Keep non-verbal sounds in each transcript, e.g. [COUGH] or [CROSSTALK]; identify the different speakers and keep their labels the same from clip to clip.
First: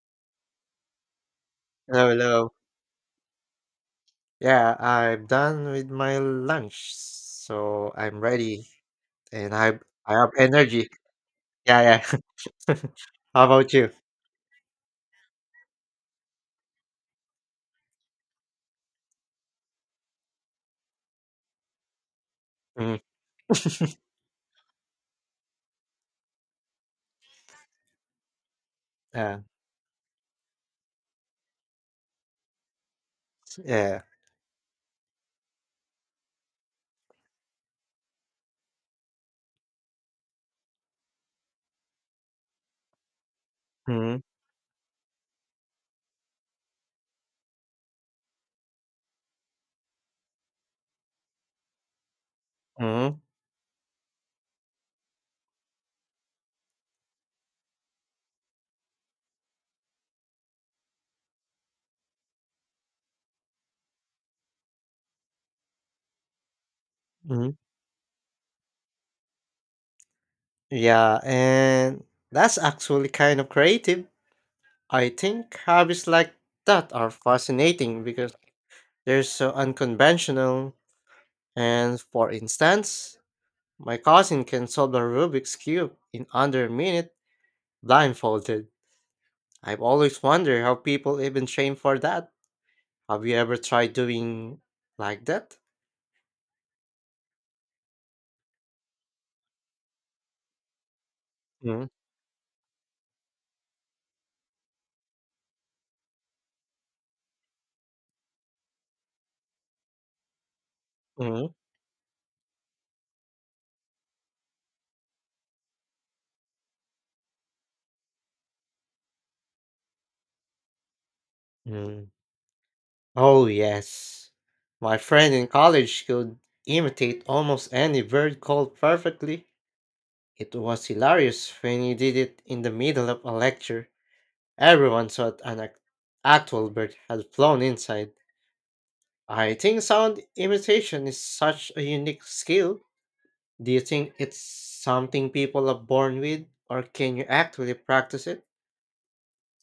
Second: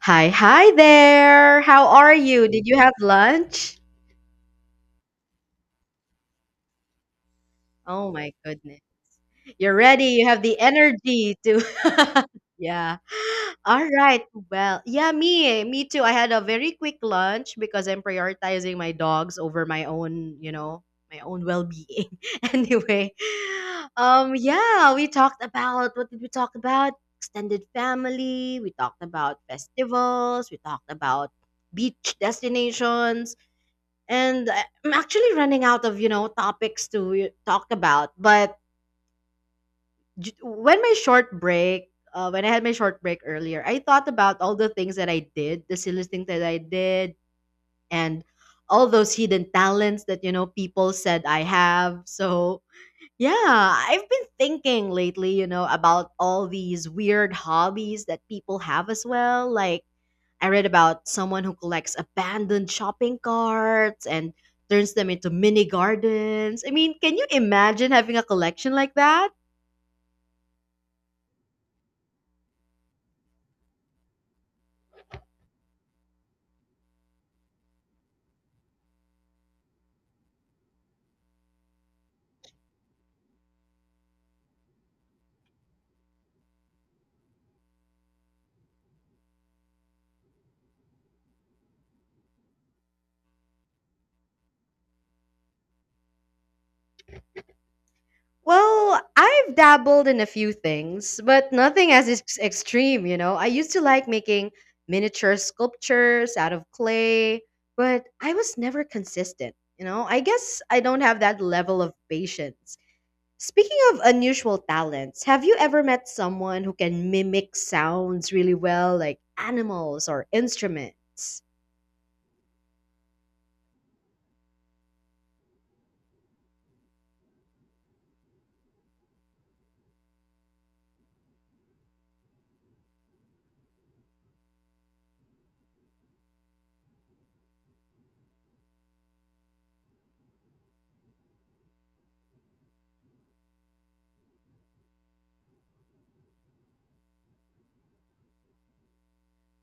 Speaker 1: Hi, hi there. How
Speaker 2: Hello,
Speaker 1: are you?
Speaker 2: hello.
Speaker 1: Did you have lunch?
Speaker 2: Yeah, I'm done with my lunch, so
Speaker 1: Oh
Speaker 2: I'm
Speaker 1: my
Speaker 2: ready
Speaker 1: goodness.
Speaker 2: and
Speaker 1: You're
Speaker 2: I
Speaker 1: ready.
Speaker 2: I
Speaker 1: You
Speaker 2: have
Speaker 1: have the
Speaker 2: energy.
Speaker 1: energy to
Speaker 2: Yeah,
Speaker 1: [LAUGHS]
Speaker 2: yeah. [LAUGHS]
Speaker 1: Yeah.
Speaker 2: How about
Speaker 1: All
Speaker 2: you?
Speaker 1: right. Well, yeah, me too. I had a very quick lunch because I'm prioritizing my dogs over my own, my own well-being. [LAUGHS]
Speaker 2: Mm,
Speaker 1: Anyway, yeah, we talked about what did we talk about? Extended family, we talked about
Speaker 2: yeah,
Speaker 1: festivals, we talked about beach destinations
Speaker 2: yeah.
Speaker 1: and I'm actually running out of topics to talk about. But when I had my short break earlier, I thought
Speaker 2: Mm,
Speaker 1: about all the things that I did, the silly things that I did, and all those hidden talents that people said I have. So
Speaker 2: mm,
Speaker 1: yeah, I've been thinking lately, about all these weird hobbies that people have as well, like I read about someone who collects abandoned shopping carts and turns them into mini gardens. I mean, can you
Speaker 2: mm.
Speaker 1: imagine having a collection like that?
Speaker 2: Yeah, and that's actually kind of creative. I think hobbies like that are fascinating because they're so unconventional. And for instance, my cousin can solve the Rubik's Cube in under a minute blindfolded. I've always wondered how people even train for that. Have you ever tried doing like that?
Speaker 1: Well, I've dabbled in a few things, but
Speaker 2: mm
Speaker 1: nothing as extreme. I used to like making miniature sculptures out of clay, but I was never consistent. I guess I don't have that
Speaker 2: mm
Speaker 1: level of patience. Speaking of unusual talents, have you ever met someone who can mimic sounds really well, like animals or instruments?
Speaker 2: mm. Oh, yes. My friend in college could imitate almost any bird call perfectly. It was hilarious when he did it in the middle of a lecture. Everyone thought actual bird had flown inside. I think sound imitation is such a unique skill. Do you think it's something people are born with, or can you actually practice it?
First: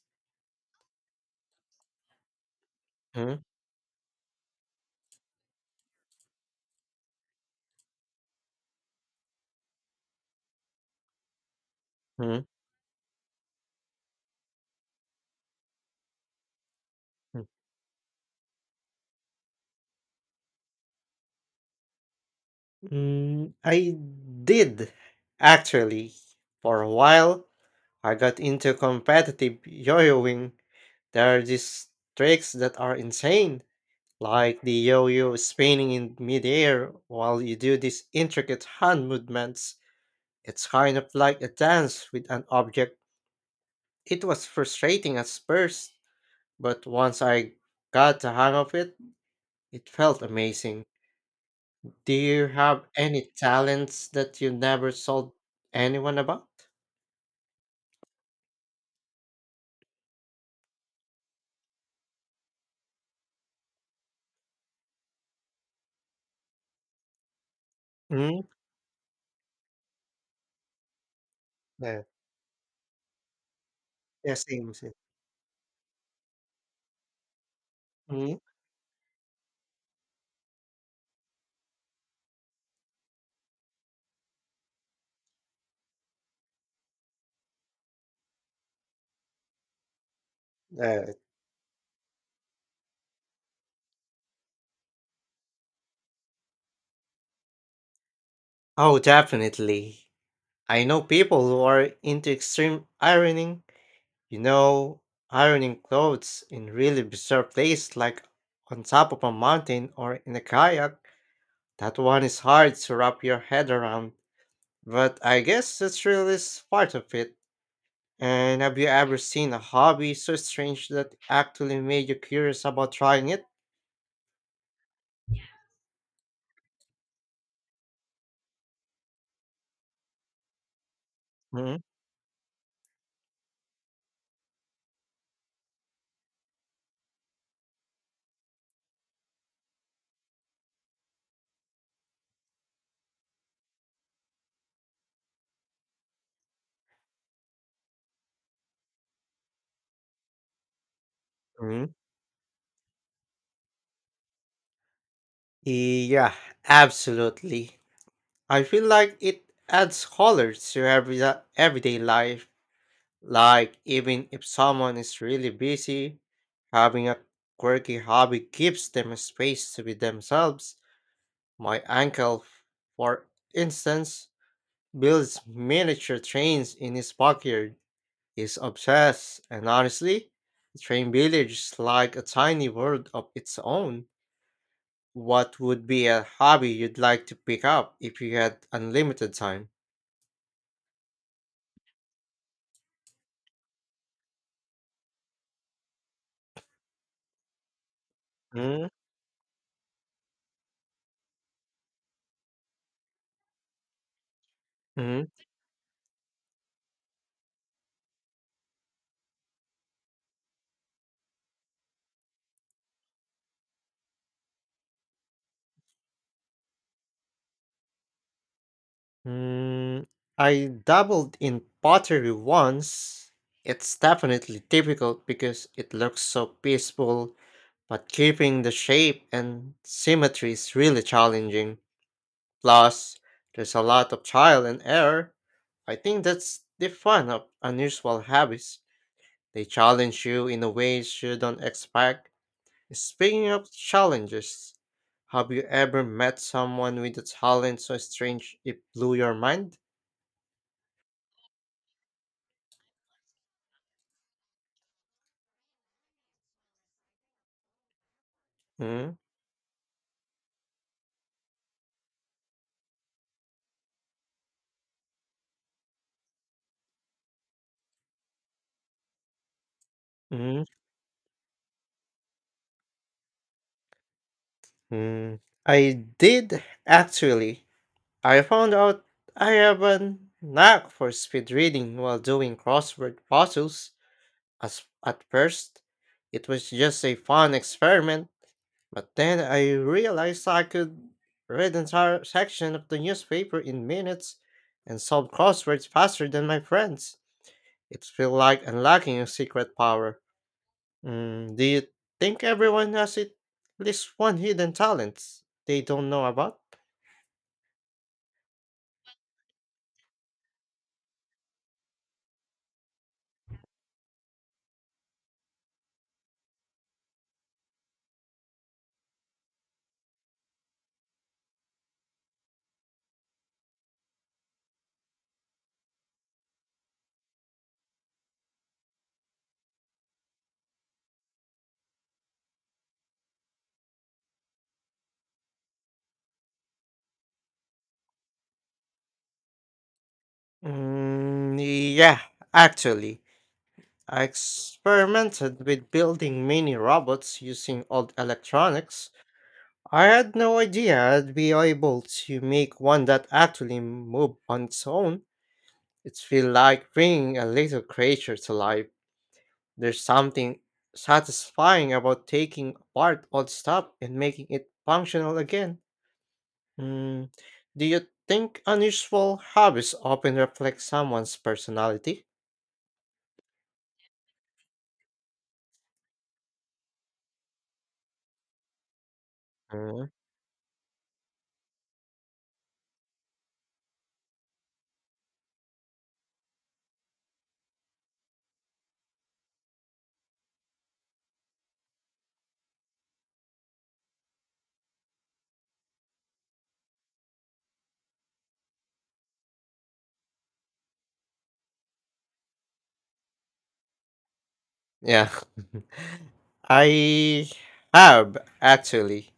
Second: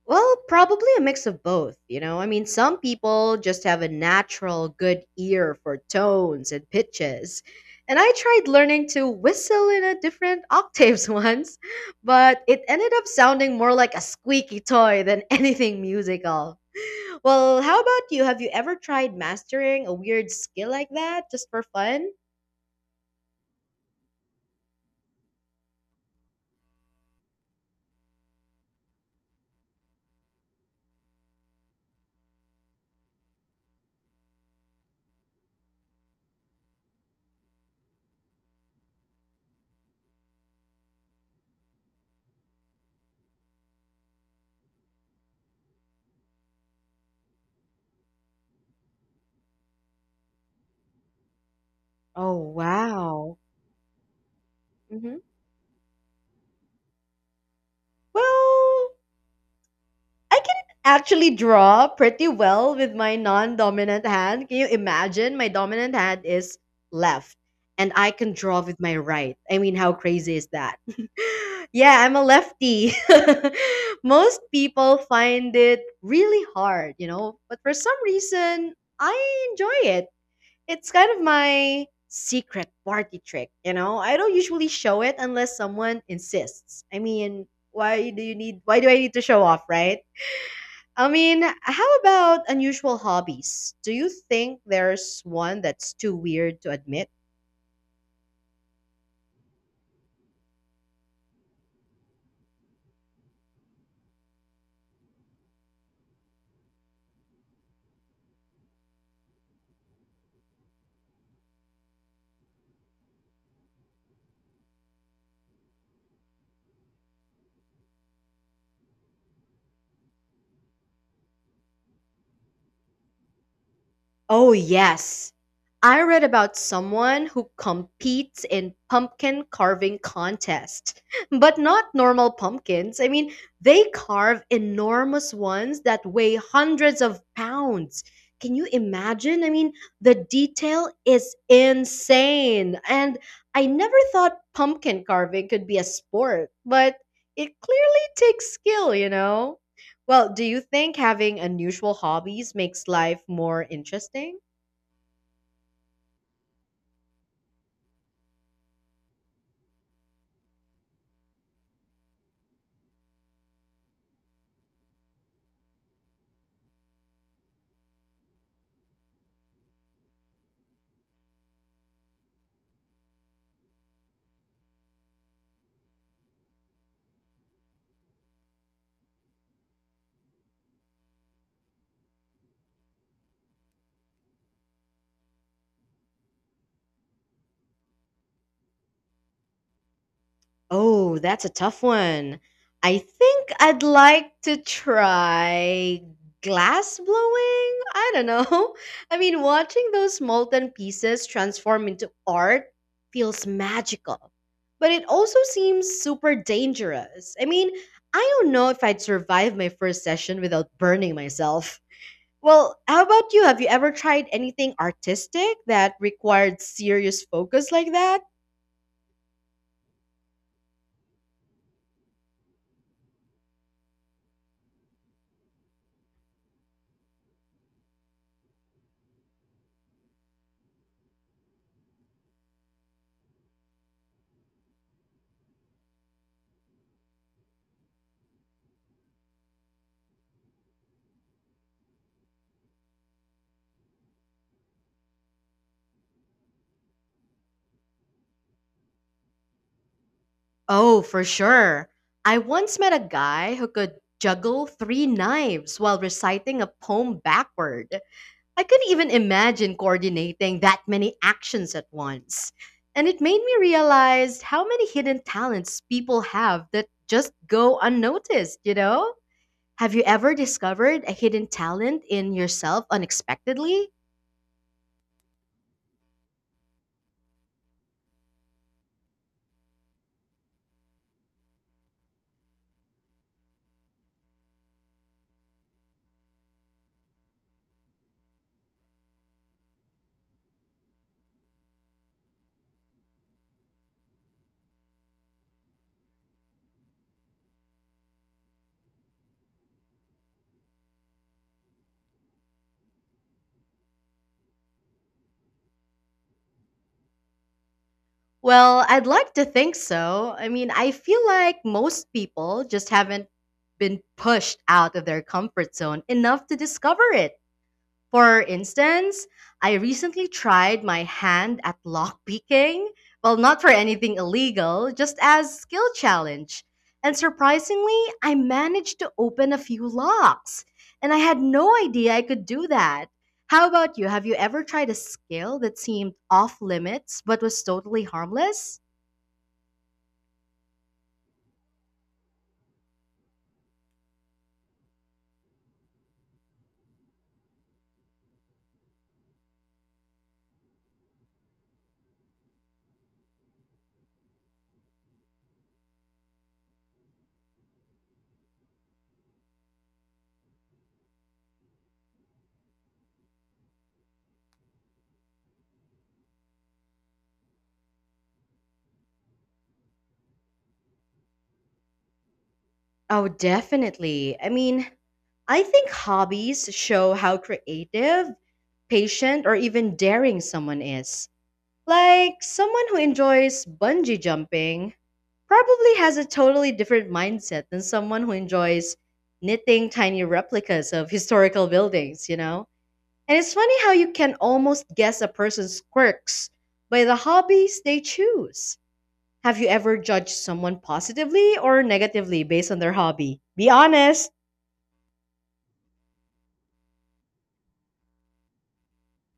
Speaker 1: Well, probably a mix of both. I mean, some people just have a natural good ear for tones and pitches. And I tried learning to whistle in a different octaves [LAUGHS] once,
Speaker 2: Mm-hmm.
Speaker 1: but it ended up sounding more like a squeaky toy than [LAUGHS] anything musical. Well, how about you? Have you ever tried mastering a weird skill like that just for fun?
Speaker 2: I did actually. For a while, I got into competitive yo-yoing. There are these tricks that are insane, like the yo-yo spinning in midair while you do these intricate hand movements. It's kind of like a dance with an object. It was frustrating at first, but once I got the hang of it, it felt amazing. Do
Speaker 1: Oh,
Speaker 2: you have any
Speaker 1: wow.
Speaker 2: talents that you never
Speaker 1: hmm
Speaker 2: told anyone about?
Speaker 1: Well, I can actually draw pretty well with my non dominant hand. Can you imagine? My dominant hand is left, and I can
Speaker 2: Mm,
Speaker 1: draw with my right. I mean, how crazy is that? [LAUGHS] Yeah,
Speaker 2: yeah,
Speaker 1: I'm a lefty. [LAUGHS]
Speaker 2: yeah,
Speaker 1: Most
Speaker 2: same, same.
Speaker 1: people find it really hard, but for some
Speaker 2: Mm,
Speaker 1: reason, I enjoy it. It's kind of my secret party trick. I don't usually show it unless someone insists. I mean, why do I need to show off, right?
Speaker 2: yeah.
Speaker 1: I mean, how about unusual hobbies? Do you think there's one that's too weird to admit?
Speaker 2: Oh, definitely. I know people who are into extreme ironing. You know, ironing clothes in really bizarre places like on top of a mountain or in a kayak. That one is hard to wrap your head around, but I guess that's part of it. And have you ever seen a hobby so strange that actually made you curious about trying it?
Speaker 1: Oh, yes. I read about someone who competes in pumpkin carving contest, [LAUGHS] but
Speaker 2: Mm-hmm.
Speaker 1: not normal pumpkins. I mean, they carve enormous ones that weigh hundreds of pounds. Can you imagine? I mean, the detail is insane. And I never thought pumpkin carving could be a sport, but it clearly takes skill. Well, do you think having unusual hobbies makes life more interesting?
Speaker 2: Yeah, absolutely. I feel like it adds color to everyday life. Like even if someone is really busy, having a quirky hobby gives them a space to be themselves. My uncle, for instance, builds miniature trains in his backyard. He's obsessed, and honestly, the train village is like a tiny world of its own. What would be a hobby you'd like to pick up if you had unlimited time?
Speaker 1: Oh, that's a tough one. I think I'd like to try glass blowing. I don't know.
Speaker 2: Mm-hmm.
Speaker 1: [LAUGHS] I mean, watching those molten pieces transform into art feels magical, but it
Speaker 2: Mm,
Speaker 1: also seems super dangerous. I mean, I don't know if I'd survive my first session without burning myself. Well, how about you? Have you ever tried anything artistic that required serious focus like that?
Speaker 2: mm. I dabbled in pottery once. It's definitely difficult because it looks so peaceful, but keeping the shape and symmetry is really challenging. Plus, there's a lot of trial and error. I think that's the fun of unusual habits. They challenge you in a ways you don't expect. Speaking of challenges, have you ever met someone with a talent so strange it blew your mind?
Speaker 1: Oh, for sure. I once met a guy who could juggle three knives while reciting a poem backward. I couldn't even
Speaker 2: Mm,
Speaker 1: imagine coordinating that many actions at once. And it made me realize how many hidden talents people have that just go unnoticed. Have you ever
Speaker 2: mm,
Speaker 1: discovered a hidden talent in yourself unexpectedly?
Speaker 2: mm. I did actually. I found out I have a knack for speed reading while doing crossword puzzles. As at first, it was just a fun experiment, but then I realized I could read entire section of the newspaper in minutes and solve crosswords faster than my friends. It felt like unlocking a secret power. Do you think everyone has at least one hidden talent they don't know about?
Speaker 1: Well, I'd like to think so. I mean, I feel like most people just haven't been pushed out of their comfort zone enough to discover it. For instance, I recently tried my hand at lockpicking. Well, not for anything illegal, just as skill challenge. And surprisingly, I managed to open a few locks. And I had no idea I could do that. How about you? Have you ever tried a skill that seemed off limits but was totally harmless?
Speaker 2: Mm, yeah, actually, I experimented with building mini robots using old electronics. I had no idea I'd be able to make one that actually moved on its own. It feels like bringing a little creature to life. There's something satisfying about taking apart old stuff and making it functional again. Mm, do you think unusual hobbies often reflect someone's personality?
Speaker 1: Oh, definitely. I mean, I think hobbies show how creative, patient, or even
Speaker 2: Mm,
Speaker 1: daring someone is. Like, someone who enjoys bungee jumping probably has a totally different mindset than someone who enjoys knitting tiny replicas of [LAUGHS] historical buildings. And it's funny how you can almost guess a person's quirks by the hobbies they choose. Have you ever judged someone positively or negatively based on their hobby? Be honest.
Speaker 2: Yeah. I have actually.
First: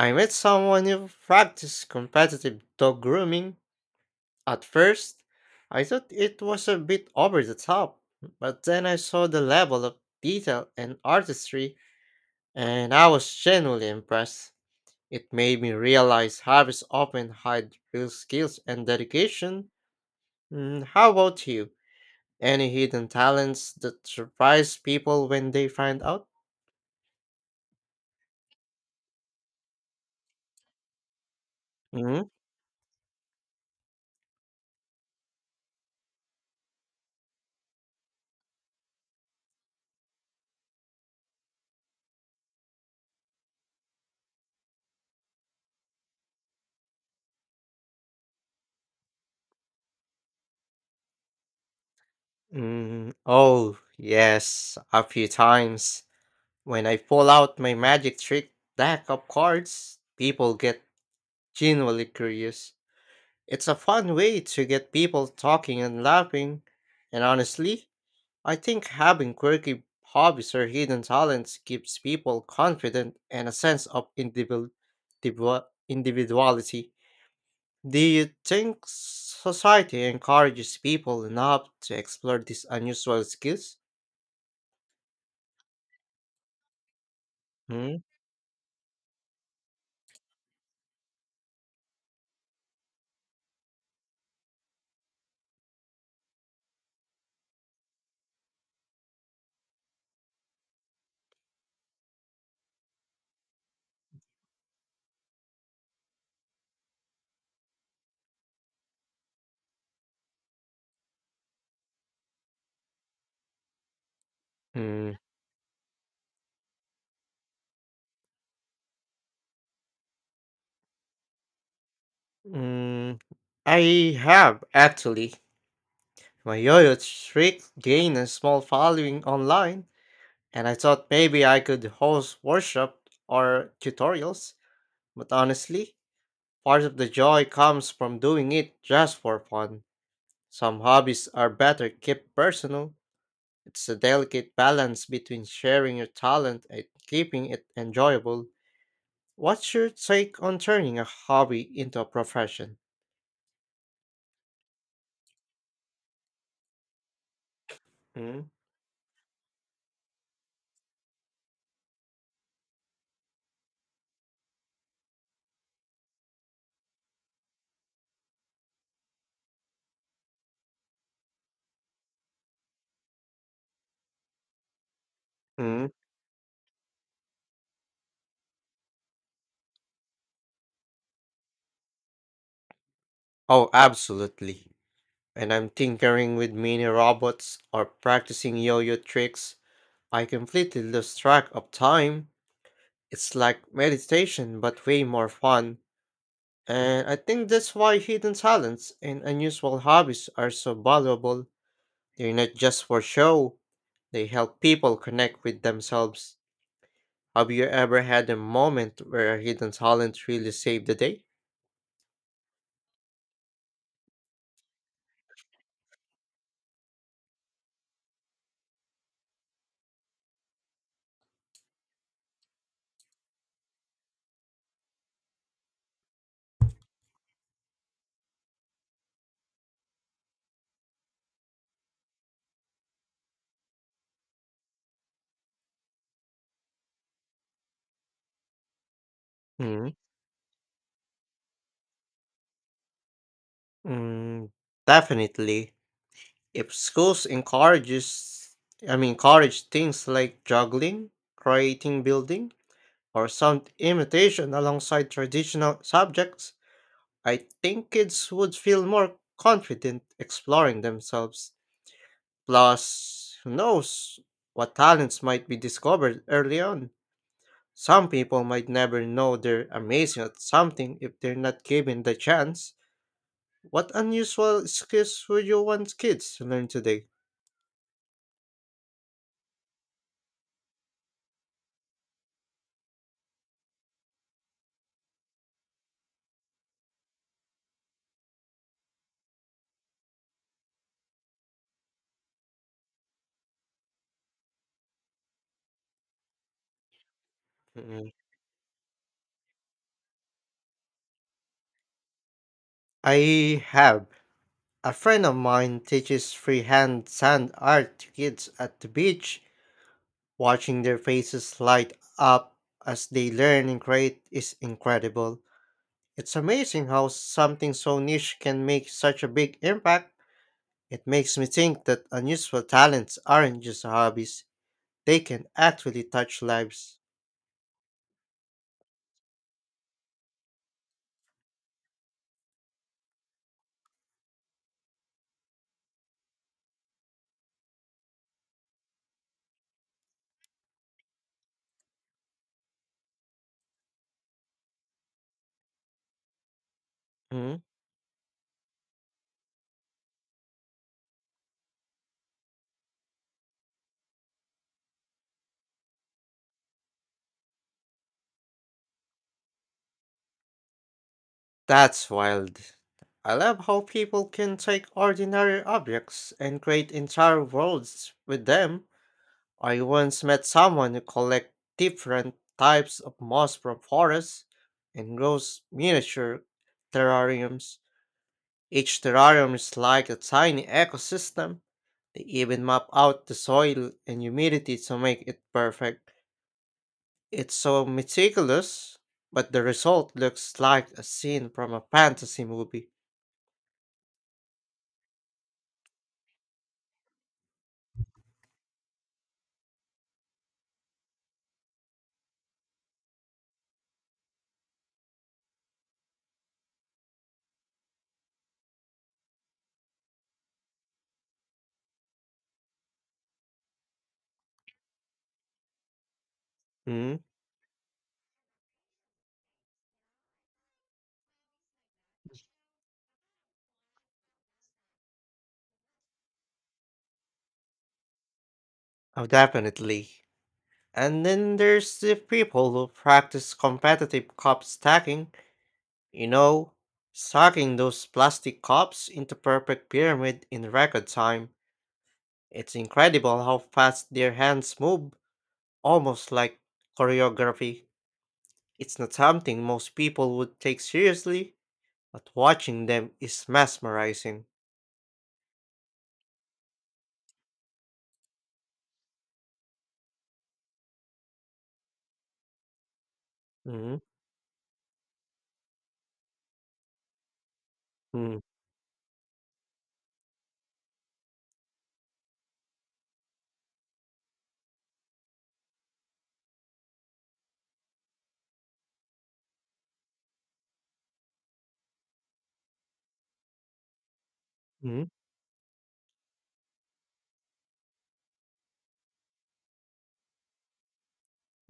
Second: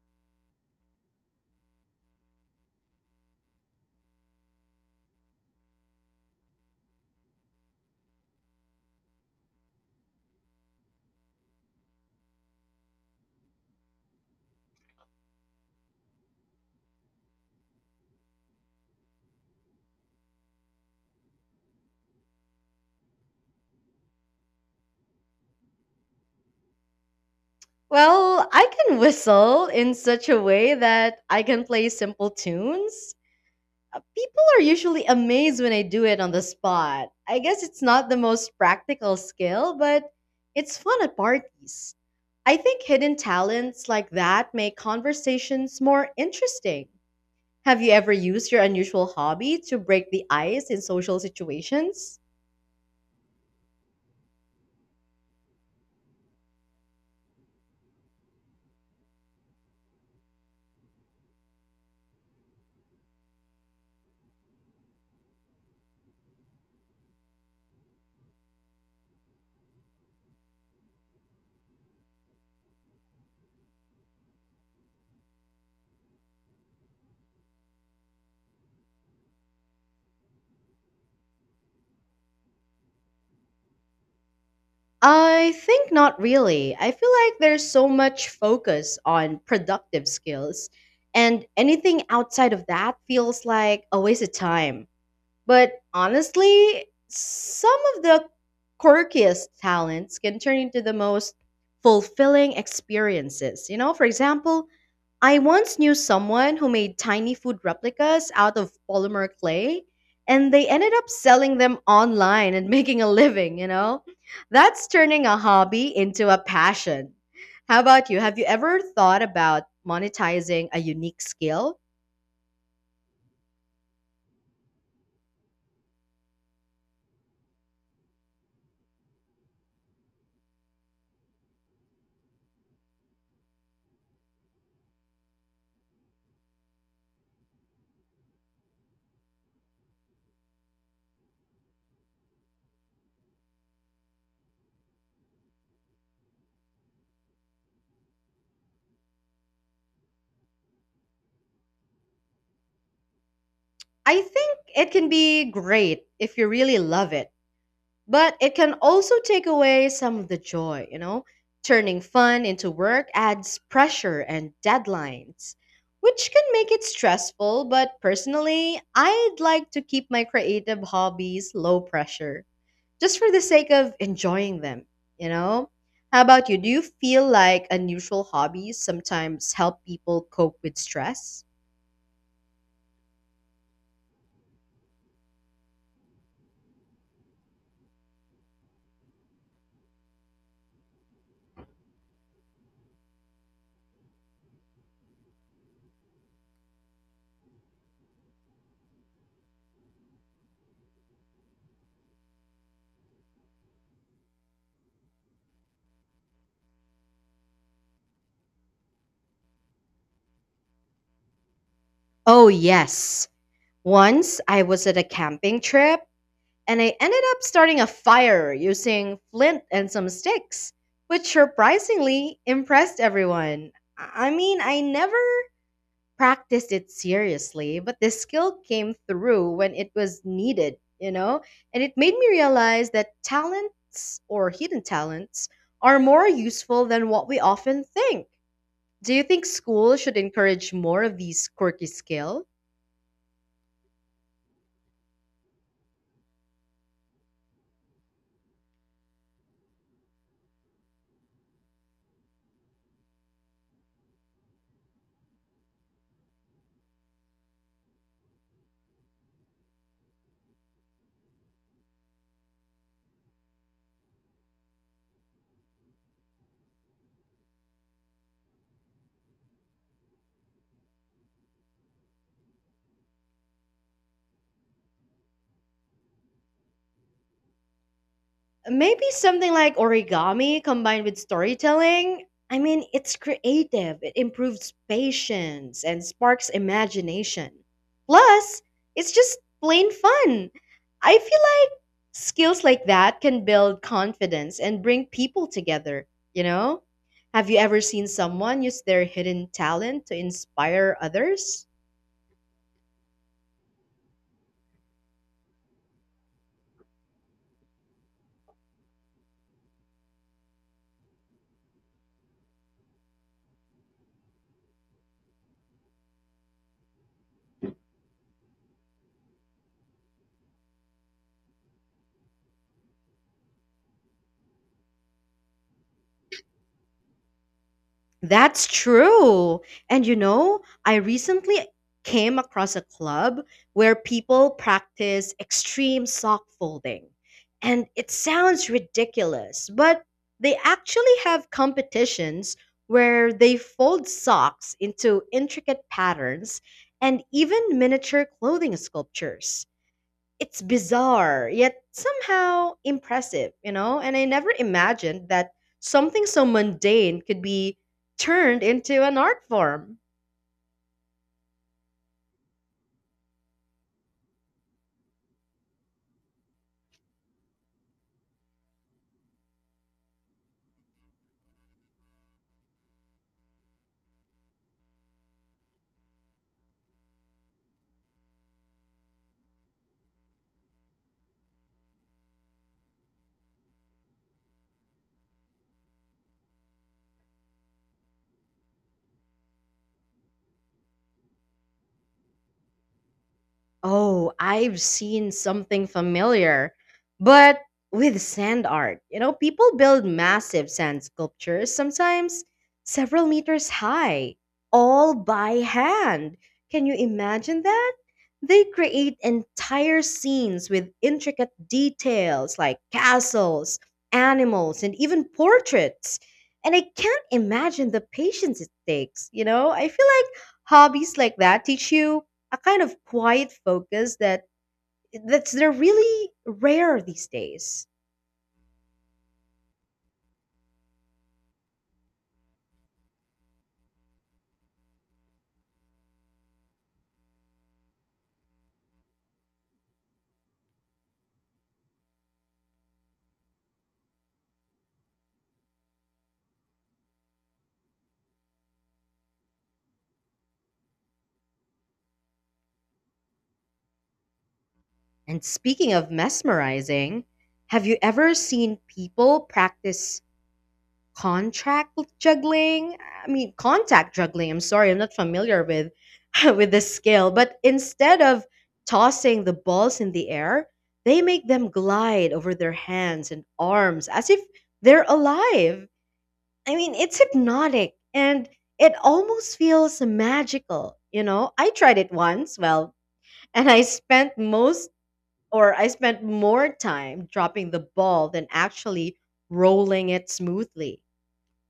Speaker 2: I met someone who practiced competitive dog grooming. At first, I thought it was a bit over the top, but then I saw the level of detail and artistry, and I was genuinely impressed. It made me realize hobbies often hide real skills and dedication. How about you? Any hidden talents that surprise people when they find out?
Speaker 1: Well, I can whistle in such a way that I can play simple tunes. People are usually amazed when I do it on the spot. I guess it's not the most practical skill, but it's fun at parties. I think hidden talents like that make conversations more interesting. Have you ever used your unusual hobby to break the ice in social situations?
Speaker 2: Oh, yes, a few times. When I pull out my magic trick deck of cards, people get genuinely curious. It's a fun way to get people talking and laughing. And honestly, I think having quirky hobbies or hidden talents gives people confidence and a sense of individuality. Do you think society encourages people enough to explore these unusual skills?
Speaker 1: I think not really. I feel like there's so
Speaker 2: Hmm?
Speaker 1: much focus on productive skills, and anything outside of that feels like a waste of time. But honestly, some of the quirkiest talents can turn into the most fulfilling experiences. You know, for example, I once knew someone who made tiny food replicas out of polymer clay, and they ended up selling them online and [LAUGHS] making a living. That's
Speaker 2: Hmm.
Speaker 1: turning a hobby into a passion. How about you? Have you ever thought about monetizing a unique skill?
Speaker 2: mm, I have actually. My yo-yo trick gained a small following online, and I thought maybe I could host workshop or tutorials. But honestly, part of the joy comes from doing it just for fun. Some hobbies are better kept personal. It's a delicate balance between sharing your talent and keeping it enjoyable. What's your take on turning a hobby into a profession?
Speaker 1: I think it can be great if you really love it. But it can also take away some of the joy. Turning fun into work adds pressure and deadlines, which can make it stressful. But personally, I'd like to keep my creative hobbies low pressure just for the sake of enjoying them, you know?
Speaker 2: Mm?
Speaker 1: How about you? Do you feel like unusual hobbies sometimes help people cope with stress?
Speaker 2: Oh, absolutely. And I'm tinkering with mini robots or practicing yo yo tricks. I completely lose track of time. It's like meditation, but way more fun. And I think that's why hidden talents and unusual hobbies are so valuable. They're not just for show, they help people connect with themselves. Have you ever had a moment where a hidden talent really saved the day?
Speaker 1: Oh, yes. Once I was at a camping trip and I ended up starting a fire using flint and some sticks, which surprisingly impressed everyone. I mean, I never practiced it seriously, but the skill came through when it was needed. And it made me realize that talents or hidden talents are more useful than what we often think. Do you think
Speaker 2: Hmm.
Speaker 1: school should encourage more of these quirky skills?
Speaker 2: mm, definitely. If schools encourages, I mean, encourage things like juggling, creating building, or some imitation alongside traditional subjects, I think kids would feel more confident exploring themselves. Plus, who knows what talents might be discovered early on. Some people might never know they're amazing at something if they're not given the chance. What unusual skills would you want kids to learn today?
Speaker 1: Maybe something like origami combined with storytelling. I mean, it's creative, it improves patience and sparks imagination. Plus, it's just plain fun. I feel like skills like that can build confidence and bring people together, you know? Have you ever seen
Speaker 2: Mm,
Speaker 1: someone use their hidden talent to inspire others?
Speaker 2: I have. A friend of mine teaches freehand sand art to kids at the beach. Watching their faces light up as they learn and create is incredible. It's amazing how something so niche can make such a big impact. It makes me think that unusual talents aren't just hobbies, they can actually touch lives.
Speaker 1: That's true. And I recently came across a club where people practice extreme sock folding. And it sounds ridiculous, but they actually have competitions where they fold socks into intricate patterns and
Speaker 2: Mm-hmm.
Speaker 1: even miniature clothing sculptures. It's bizarre, yet somehow impressive. And I never imagined that something so mundane could be turned into an art form.
Speaker 2: That's wild. I love how people can take ordinary objects and create entire worlds with them. I once met someone who collects different types of moss from forests and grows miniature terrariums. Each terrarium is like a tiny ecosystem. They even map out the soil and humidity to make it perfect. It's so meticulous, but the result looks like a scene from a fantasy movie.
Speaker 1: Oh, I've seen something familiar, but with sand art. You know, people build massive sand sculptures, sometimes several meters high, all by hand. Can you imagine that? They create entire scenes with intricate details like castles, animals, and even portraits. And I
Speaker 2: Hmm?
Speaker 1: can't imagine the patience it takes. I feel like hobbies like that teach you a kind of quiet focus that that's they're really rare these days.
Speaker 2: Oh, definitely. And then there's the people who practice competitive cup stacking. You know, stacking those plastic cups into perfect pyramid in record time. It's incredible how fast their hands move, almost like choreography. It's not something most people would take seriously, but watching them is mesmerizing.
Speaker 1: And speaking of mesmerizing, have you ever seen people practice contract juggling? I mean,
Speaker 2: Mm-hmm.
Speaker 1: contact juggling. I'm sorry, I'm not familiar with [LAUGHS] with this skill, but instead of tossing the balls in the air, they make them glide over their hands and arms as if they're alive. I mean, it's hypnotic and it almost feels magical. I tried it once, well, and
Speaker 2: Mm-hmm.
Speaker 1: I spent more time dropping the ball than actually rolling it smoothly.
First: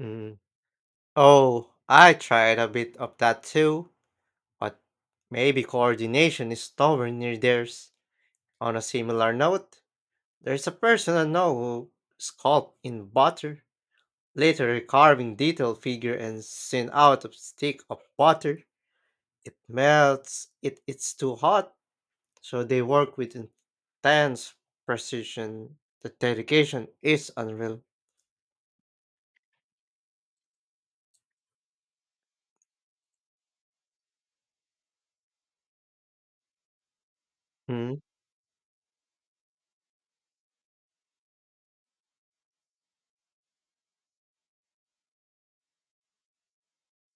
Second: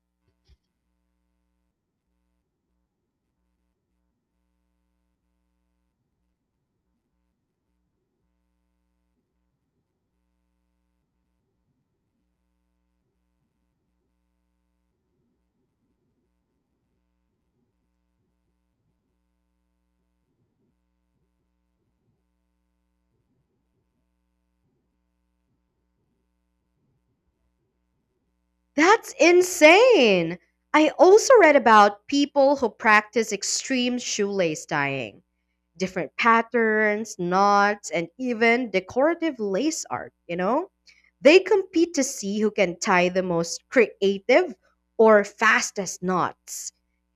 Speaker 2: Mm-hmm. Oh, I tried a bit of that too. But maybe coordination is nowhere near theirs. On a similar note, there's a person I know who sculpted in butter, later carving detailed figure and sent out a stick of butter. It melts, it's too hot, so they work with intense precision. The dedication is unreal.
Speaker 1: That's insane. I also read about people who practice extreme shoelace tying, different patterns, knots,
Speaker 2: Hmm.
Speaker 1: and even decorative lace art. They compete to see who can tie the most creative or fastest knots.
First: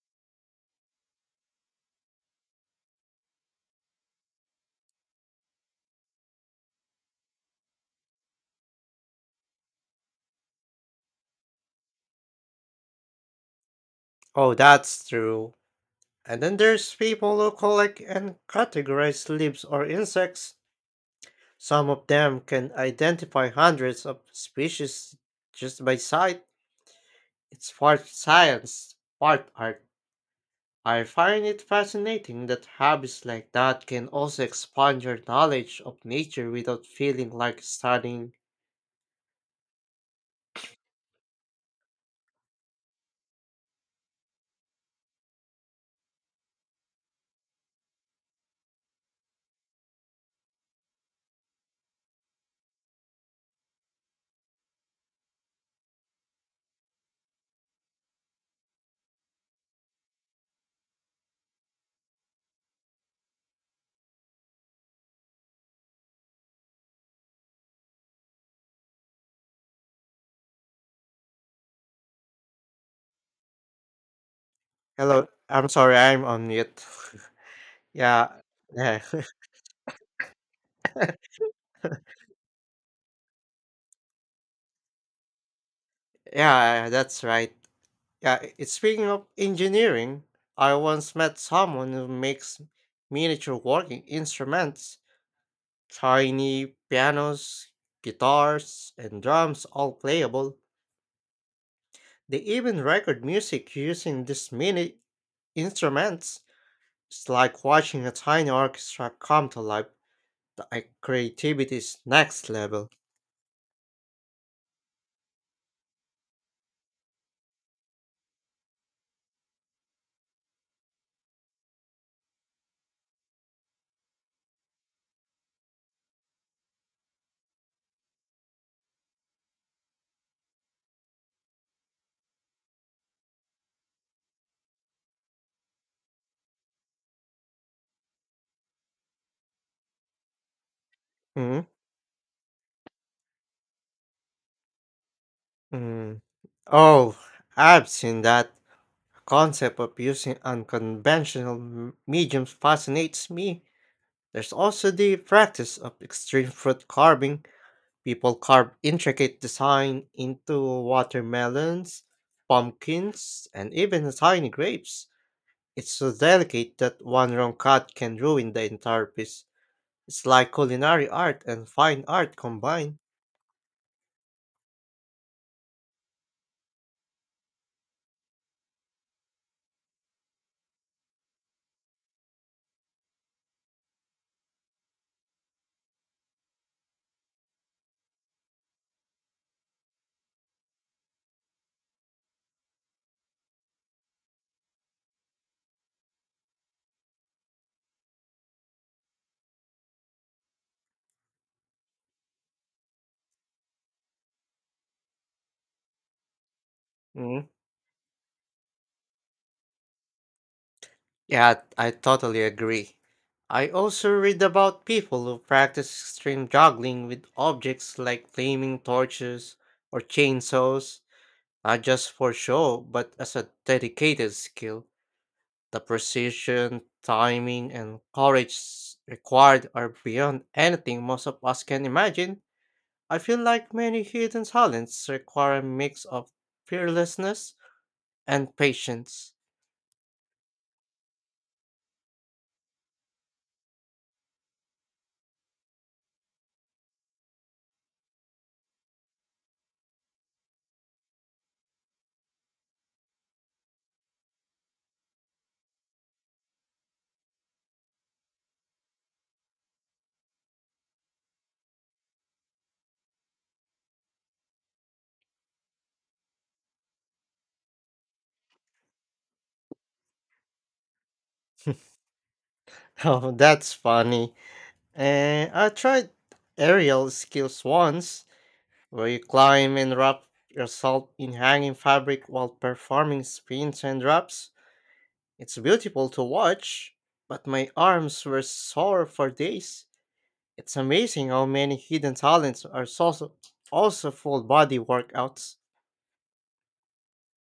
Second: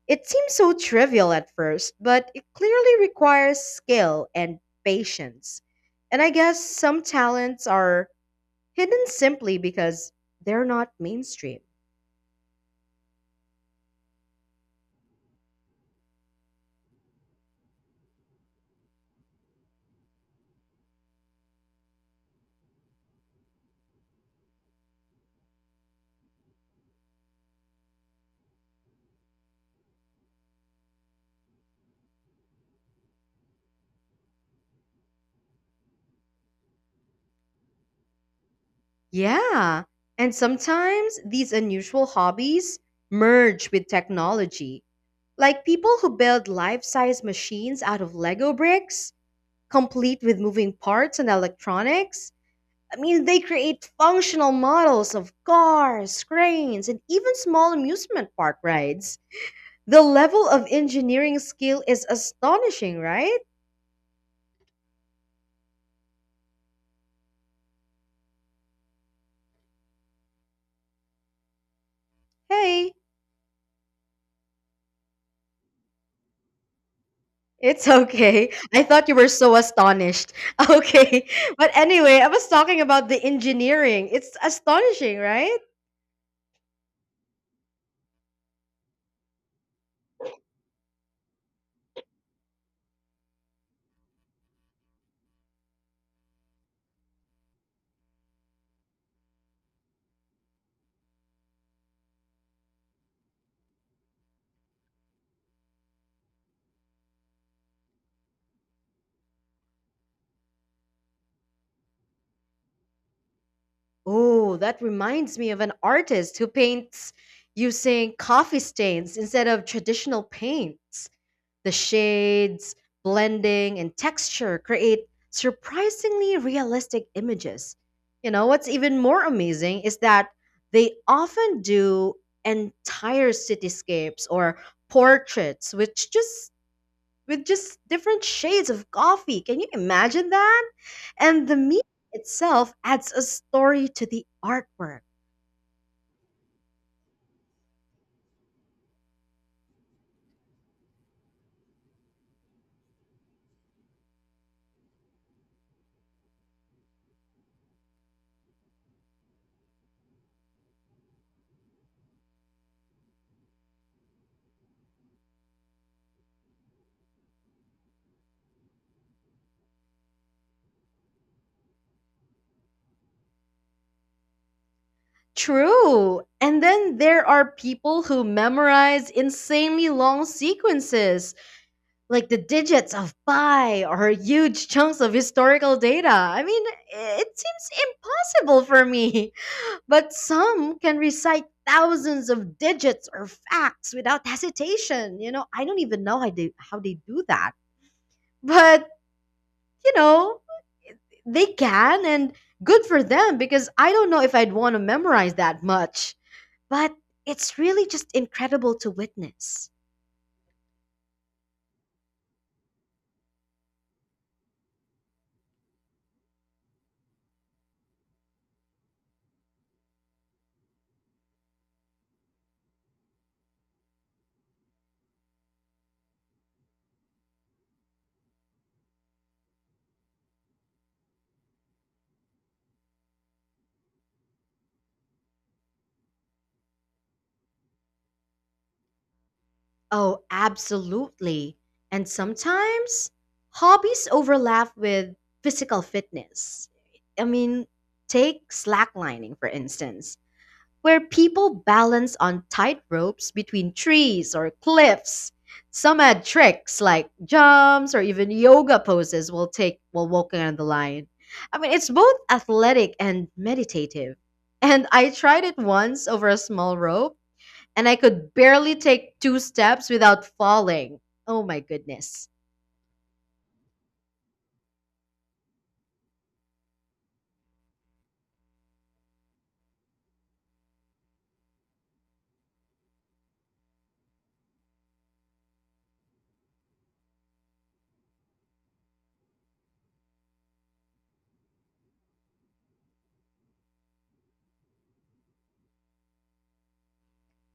Speaker 1: It seems so trivial at first, but it clearly requires skill and patience. And I guess some talents are hidden simply because they're not mainstream.
Speaker 2: Oh, that's true. And then there's people who collect and categorize leaves or insects. Some of them can identify hundreds of species just by sight. It's part science, part art. I find it fascinating that hobbies like that can also expand your knowledge of nature without feeling like studying.
Speaker 1: Yeah. And sometimes these unusual hobbies merge with technology. Like people who build life-size machines out of Lego bricks, complete with moving parts and electronics. I mean, they create functional models of cars, cranes, and even small amusement park rides. The level of engineering skill is astonishing, right? Hey,
Speaker 2: Hello, I'm sorry, I'm on mute.
Speaker 1: it's [LAUGHS]
Speaker 2: [LAUGHS] yeah,
Speaker 1: okay. I
Speaker 2: yeah,
Speaker 1: thought you were
Speaker 2: [LAUGHS]
Speaker 1: so astonished. [LAUGHS] Okay. But anyway, I was talking about the engineering. It's astonishing, right?
Speaker 2: yeah, that's right. Speaking of engineering, I once met someone who makes miniature working instruments. Tiny pianos, guitars, and drums all playable. They even record music using these mini instruments. It's like watching a tiny orchestra come to life. Creativity is next level.
Speaker 1: Oh, that reminds me of an artist who paints using coffee stains instead of traditional paints. The shades, blending, and texture create surprisingly realistic images. You know, what's even more amazing is that they often do entire cityscapes or portraits, which just with just different shades of coffee. Can you imagine that? And the
Speaker 2: mm
Speaker 1: meat itself adds a story to the artwork.
Speaker 2: mm. Oh, I've seen that. The concept of using mediums fascinates me. There's also the practice of extreme fruit carving. People carve intricate design into watermelons, pumpkins, and even tiny grapes. It's so delicate that one wrong cut can ruin the entire piece. It's like culinary art and fine art combined.
Speaker 1: True. And then there are people who memorize insanely long sequences, like the digits of pi or huge chunks of historical data. It seems impossible for me. [LAUGHS] But some can recite thousands of digits or facts without hesitation. I don't even know how they do that. But, you know, they can, and good for them, because I don't know if I'd want to memorize that much. But
Speaker 2: Mm.
Speaker 1: it's really just incredible to witness.
Speaker 2: Yeah, I totally agree. I also read about people who practice extreme juggling with objects like flaming torches or chainsaws, not just for show, but as a dedicated skill. The precision, timing, and required are beyond anything most of us can imagine. I feel like many hidden talents require a mix of fearlessness and patience.
Speaker 1: Oh, absolutely. And sometimes hobbies overlap with physical fitness. I mean, take slacklining, for instance, where people balance on tight ropes between trees or cliffs. Some add tricks like jumps or even yoga poses while walking on the line. It's both athletic and meditative. And I tried it once over a small rope, and I could barely take two steps without falling. Oh my goodness.
Speaker 2: [LAUGHS] Oh, that's funny. And I tried aerial skills once, where you climb and wrap yourself in hanging fabric while performing spins and drops. It's beautiful to watch, but my arms were sore for days. It's amazing how many hidden talents are also full body workouts.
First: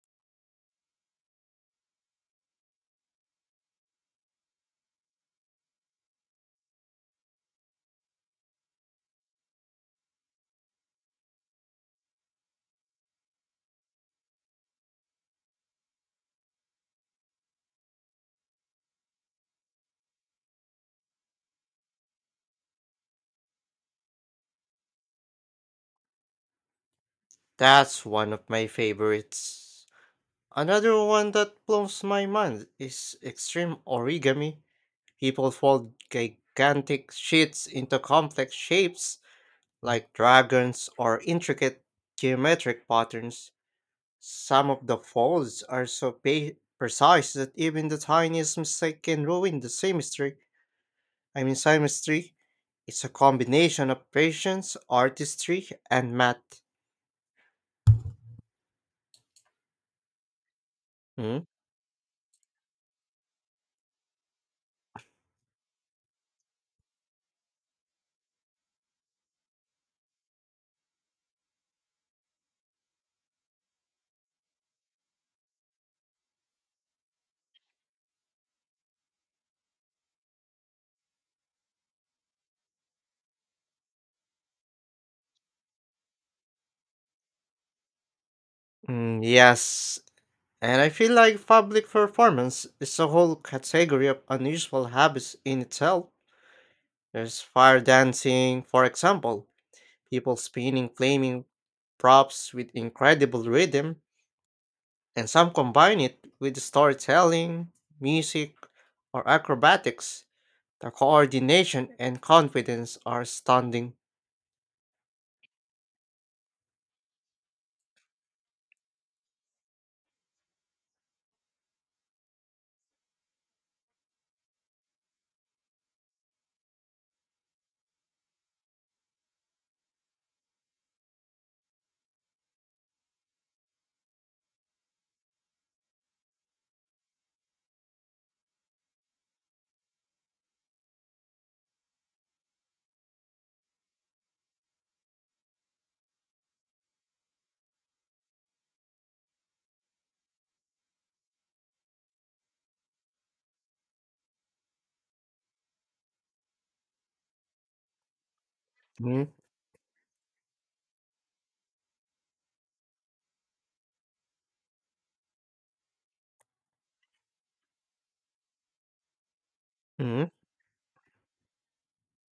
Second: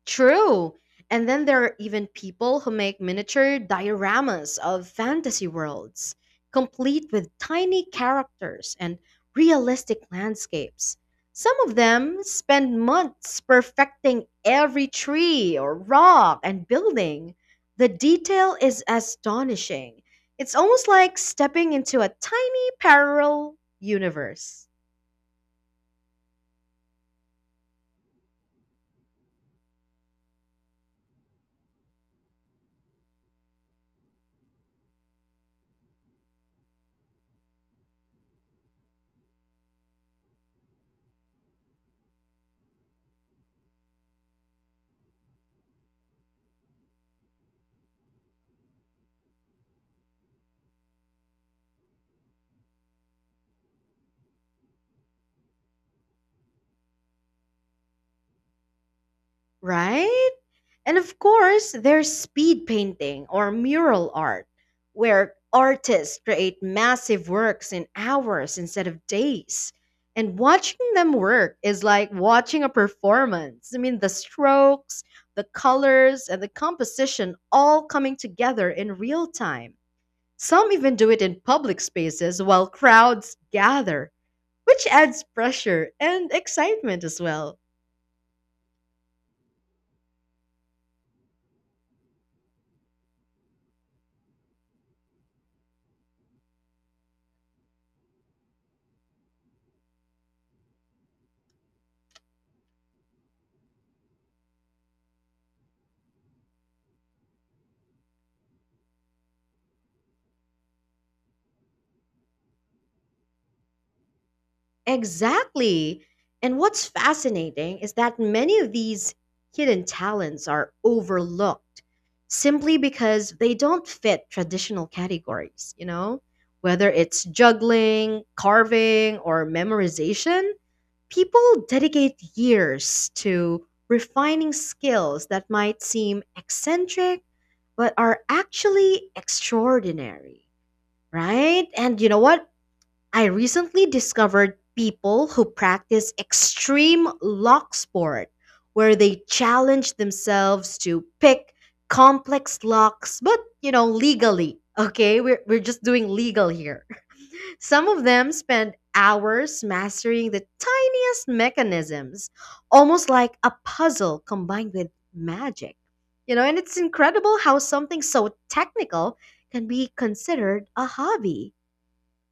Speaker 1: True. And then there are even people who make miniature dioramas of fantasy worlds, complete with tiny characters and realistic landscapes. Some of them spend months perfecting every tree or rock and building. The detail is astonishing. It's almost like stepping into a tiny parallel universe.
Speaker 2: That's one of my favorites. Another one that blows my mind is extreme origami. People fold gigantic sheets into complex shapes like dragons or intricate geometric patterns. Some of the folds are so precise that even the tiniest mistake can ruin the symmetry. I mean, chemistry is a combination of patience, artistry, and math.
Speaker 1: Right? And of
Speaker 2: Hmm?
Speaker 1: course, there's speed painting or mural art, where artists create massive works in hours instead of days. And watching them work is like watching a performance. The strokes, the colors, and the composition all coming together in real time. Some even do it in public spaces while crowds gather, which adds pressure and excitement as well.
Speaker 2: Yes, and I feel like public performance is a whole category of unusual habits in itself. There's fire dancing, for example, people spinning flaming props with incredible rhythm, and some combine it with storytelling, music, or acrobatics. The coordination and confidence are stunning.
Speaker 1: Exactly. And what's fascinating is that many of these hidden talents are overlooked simply because they don't fit traditional categories, you know? Whether it's juggling, carving, or memorization, people dedicate years to refining skills that might seem eccentric but are actually extraordinary, right? And you know what? I recently discovered people who practice extreme lock sport, where they challenge themselves to pick complex locks, but you know, legally. Okay, we're just doing legal here. [LAUGHS] Some of them spend
Speaker 2: Hmm?
Speaker 1: hours mastering the tiniest mechanisms, almost like a puzzle combined with magic. You know, and it's incredible how something so technical can be considered a hobby.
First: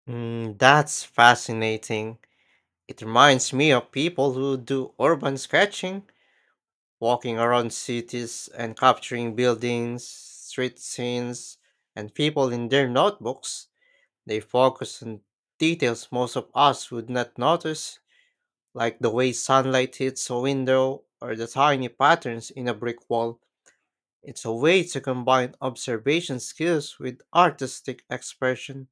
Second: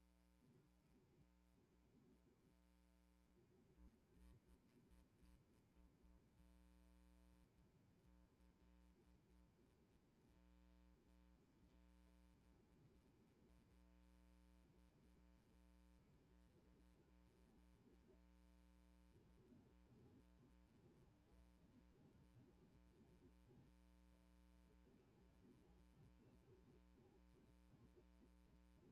Speaker 2: That's fascinating. It reminds me of people who do urban sketching, walking around cities and capturing buildings, street scenes, and people in their notebooks. They focus on details most of us would not notice, like the way sunlight hits a window or the tiny patterns in a brick wall. It's a way to combine observation skills with artistic expression.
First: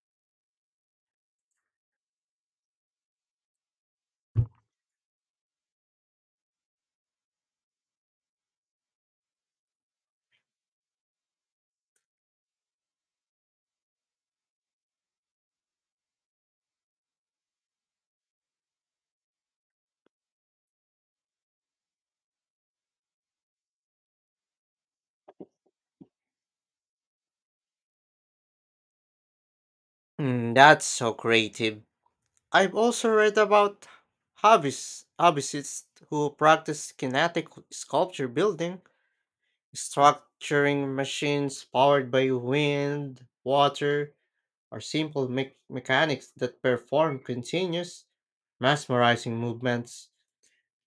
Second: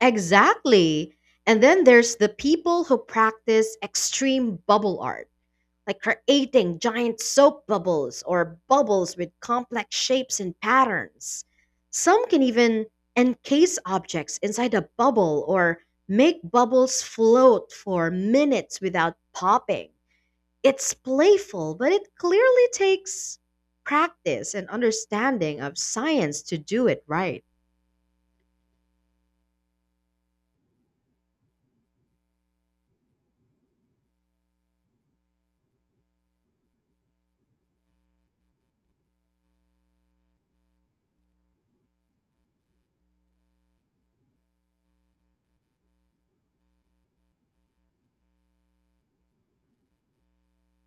Speaker 1: Exactly. And then there's the people who practice extreme bubble art, like creating giant soap bubbles or bubbles with complex shapes and patterns. Some can even encase objects inside a bubble or make bubbles float for minutes without popping. It's playful, but it clearly takes practice and understanding of science to do it right.
Speaker 2: That's so creative. I've also read about hobbyists who practice kinetic sculpture building, structuring machines powered by wind, water, or mechanics that perform continuous, mesmerizing movements.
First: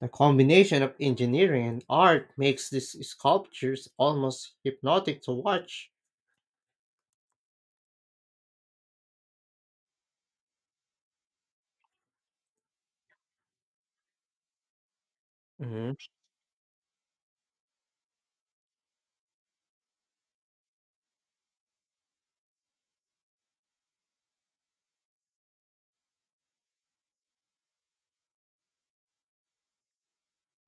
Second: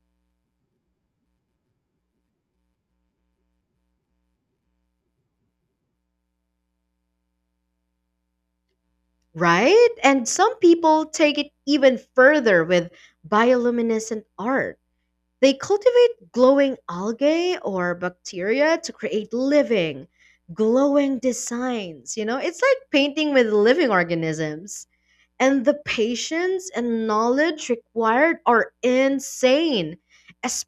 Speaker 2: The combination of engineering and art makes these sculptures almost hypnotic to watch.
Speaker 1: Right? And some people take it even further with bioluminescent art. They
Speaker 2: hmm
Speaker 1: cultivate glowing algae or bacteria to create living, glowing designs. You know, it's like painting with living organisms. And the patience and knowledge required are insane,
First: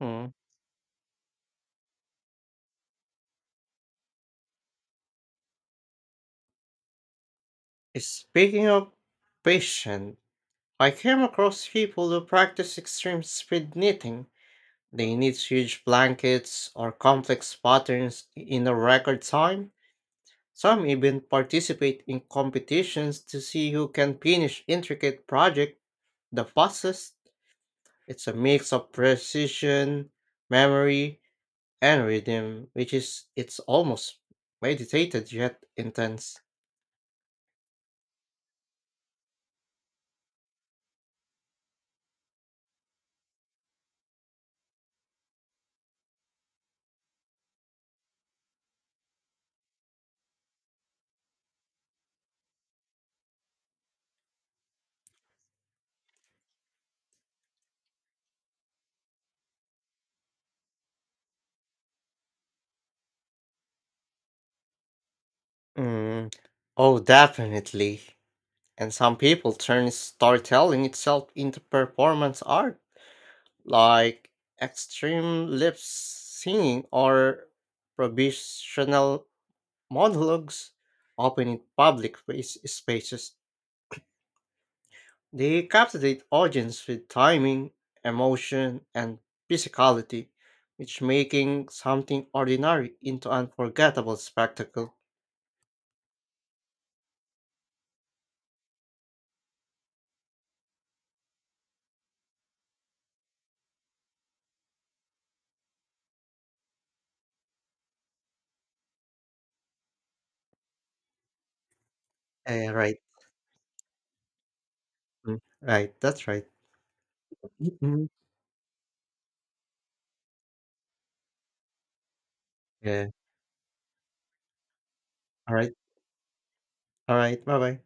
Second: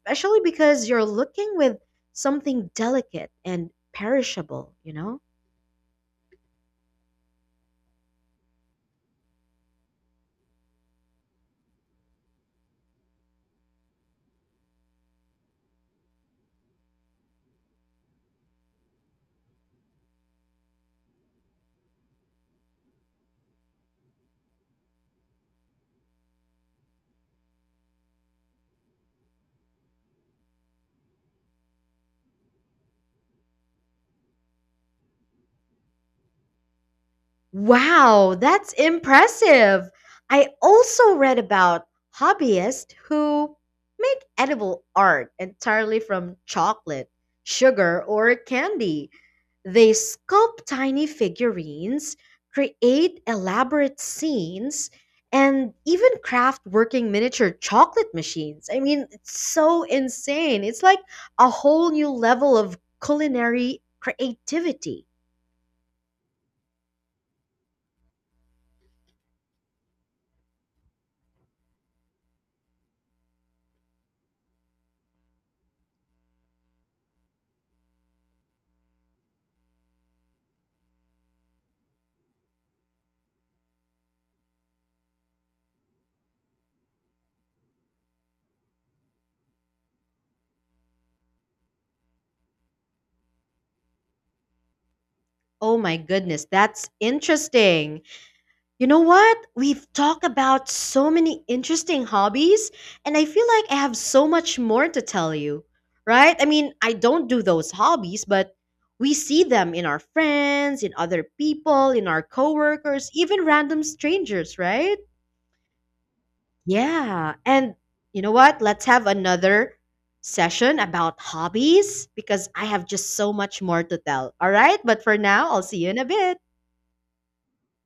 Speaker 2: Mm.
Speaker 1: because you're looking with something delicate and perishable, you know?
Speaker 2: Speaking of patience, I came across people who practice extreme speed knitting. They knit huge blankets or complex patterns in a record time. Some even participate in competitions to see who can finish intricate project the fastest. It's a mix of precision, memory, and rhythm, which is it's almost meditated yet intense.
Speaker 1: Wow, that's impressive. I also read about hobbyists who make edible art entirely from chocolate, sugar, or candy. They sculpt tiny figurines, create elaborate scenes, and even craft working miniature chocolate machines. It's so insane. It's like a whole new level of culinary creativity.
Speaker 2: Mm. Oh, definitely. And some people turn storytelling itself into performance art, like extreme lip singing or provisional monologues, often in spaces. They captivate audience with timing, emotion, and physicality, which making something ordinary into unforgettable spectacle.
Speaker 1: Oh my goodness, that's interesting. You know what? We've talked about so many interesting hobbies, and I feel like I have so much more to tell you, right? I don't do those hobbies, but we see them in our friends, in other people, in our
Speaker 2: Right.
Speaker 1: coworkers, even random strangers, right?
Speaker 2: Right, that's right.
Speaker 1: Yeah. And
Speaker 2: Mhm.
Speaker 1: you know what? Let's have another session about hobbies because I have
Speaker 2: Yeah.
Speaker 1: just so much more to tell. All right. But for now,
Speaker 2: All
Speaker 1: I'll
Speaker 2: right.
Speaker 1: see you in a bit.
Speaker 2: All right. Bye bye.